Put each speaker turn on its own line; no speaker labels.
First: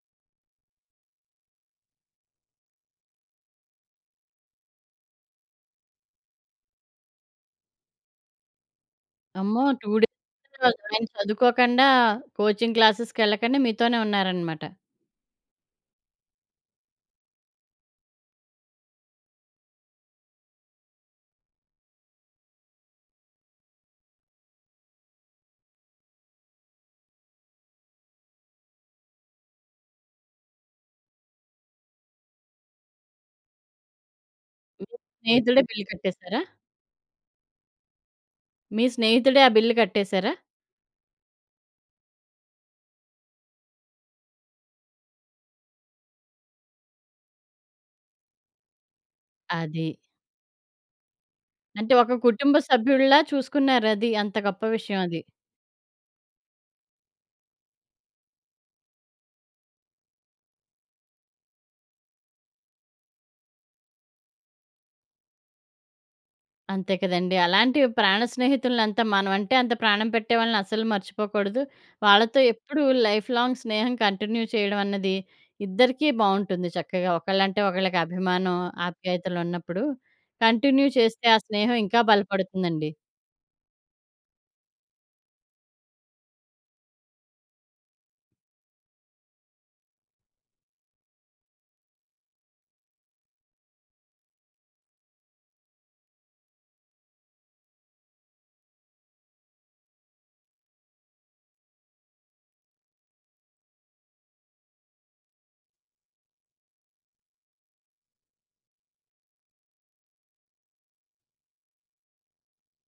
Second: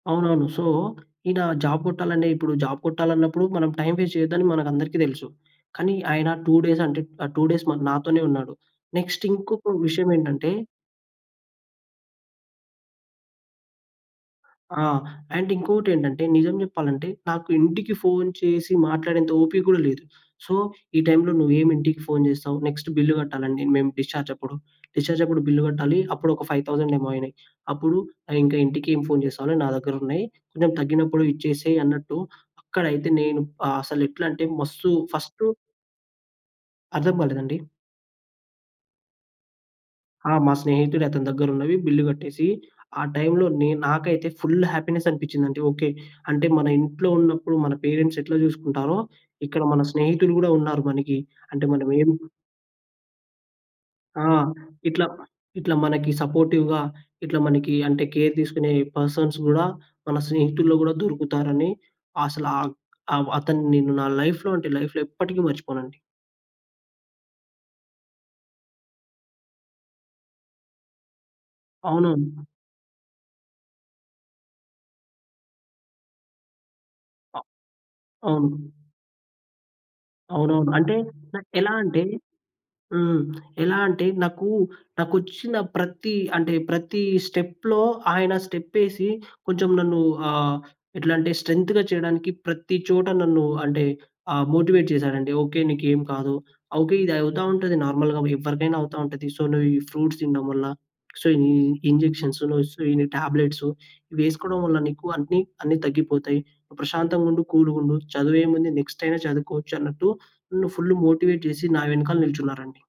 అవునవును. సో, ఈయన జాబ్ కొట్టాలంటే, ఇప్పుడు జాబ్ కొట్టాలన్నప్పుడు. మనం టైమ్ వేస్ట్ చేయొద్దని మనకందరికి తెలుసు. కానీ ఆయన 2 డేస్ అంటే ఆ 2 డేస్ మరి నాతోనే ఉన్నాడు. నెక్స్ట్
అమ్మో!
ఇంకొక
2 డేస్
విషయం ఏంటంటే
[unintelligible] చదువుకోకుండా కోచింగ్ క్లాసెస్‌కేళ్ళకుండా మీతోనే ఉన్నారనమాట.
ఆ! అండ్ ఇంకో‌టెంటంటే, నిజం చెప్పాలంటే, నాకు ఇంటికి ఫోన్ చేసి మాట్లాడేంత ఓపిక కూడా లేదు. సో, ఈ టైమ్‌లో నువ్వేమి ఇంటికి ఫోన్ చేస్తావు. నెక్స్ట్ బిల్లు కట్టాలండి. మేము డిశ్చార్జ్ అప్పుడు. డిశ్చార్జ్ అప్పుడు బిల్లు కట్టాలి. అప్పుడు ఒక 5000 ఏమో అయినాయి. అప్పుడు ఇంకా ఇంటికి ఏం ఫోన్ చేస్తావని నా దగ్గరున్నాయి. కొంచెం తగ్గినప్పుడు ఇచ్చేసేయ్ అన్నట్టు. అక్కడయితే నేను అసలు ఎట్లంటే
మీ
మస్తు ఫస్టు
స్నేహితుడే బిల్ కట్టేసారా?
అర్థం కాలేదండి.
మీ స్నేహితుడే ఆ బిల్ కట్టేసారా?
ఆ! మా స్నేహితుడు అతని దగ్గరున్నవి బిల్లు కట్టేసి ఆ టైమ్‌‌లో నే నాకైతే ఫుల్ హ్యాపీనెస్ అనిపిచిందండి. ఓకే. అంటే మన ఇంట్లో ఉన్నప్పుడు మన పేరెంట్స్ ఎట్లా చూసుకుంటారో, ఇక్కడ మన
అది.
స్నేహితులు కూడా ఉన్నారు మనకి అంటే మనం
అంటే
ఏం
ఒక కుటుంబ సభ్యుడిలా చూసుకున్నారది.
ఆ!
అంత గొప్ప
ఇట్లా
విషయమది.
ఇట్లా మనకి సపోర్టివ్‌గా, ఇట్లా మనకి అంటే కేర్ తీసుకునే పర్సన్స్ కూడా మన స్నేహితుల్లో కూడా దొరుకుతారని, అసలు ఆ అవ్ అతను నిన్ను నా లైఫ్‌లో అంటే లైఫ్‌లో ఎప్పటికీ మర్చిపోనండి.
అంతే కదండీ! అలాంటి ప్రాణ స్నేహితులంతా మనమంటే, అంత ప్రాణం పెట్టే వాళ్ళని అస్సలు మర్చిపోకూడదు. వాళ్ళతో
అవునవును.
ఎప్పుడు లైఫ్‌లాంగ్ స్నేహం కంటిన్యూ చేయడమన్నది ఇద్దరికీ బావుంటుంది. చక్కగా
అ
ఒకళ్ళంటే ఒకళ్ళకి అభిమానం,
అవును.
ఆప్యాయతలున్నప్పుడు
అవునవును.
కంటిన్యూ
అంటే
చేస్తే ఆ
నాకు ఎలా
స్నేహం ఇంకా
అంటే
బలపడుతుందండి.
హ్మ్. ఎలా అంటే నాకు నాకొచ్చిన ప్రతి అంటే ప్రతి స్టెప్‌లో ఆయన స్టెప్పేసి కొంచెం నన్ను ఆహ్, ఎట్లంటే స్ట్రెంగ్త్‌గా చేయడానికి ప్రతి చోట నన్ను అంటే ఆ మోటివేట్ చేసాడండి. ఓకే. నీకేం కాదు. ఓకే. ఇది అవుతా ఉంటది. నార్మల్‌గా ఎవ్వరికైనా అవుతా ఉంటది. సో, నువ్వు ఈ ఫ్రూట్స్ తినడం వల్ల. సో, ఈ ఇంజెక్షన్సు‌ను స్ ఈ టాబ్లెట్సు వేసుకోవడం వల్ల నీకు అన్ని అన్ని తగ్గిపోతాయి. ప్రశాంతంగా ఉండు కూల్‌గుండు. చదువేముంది నెక్స్ట్ అయినా చదువుకోవచ్చన్నట్టు. ఫుల్ ఫుల్ మోటివేట్ చేసి నా వెనకాల నిల్చున్నారండి.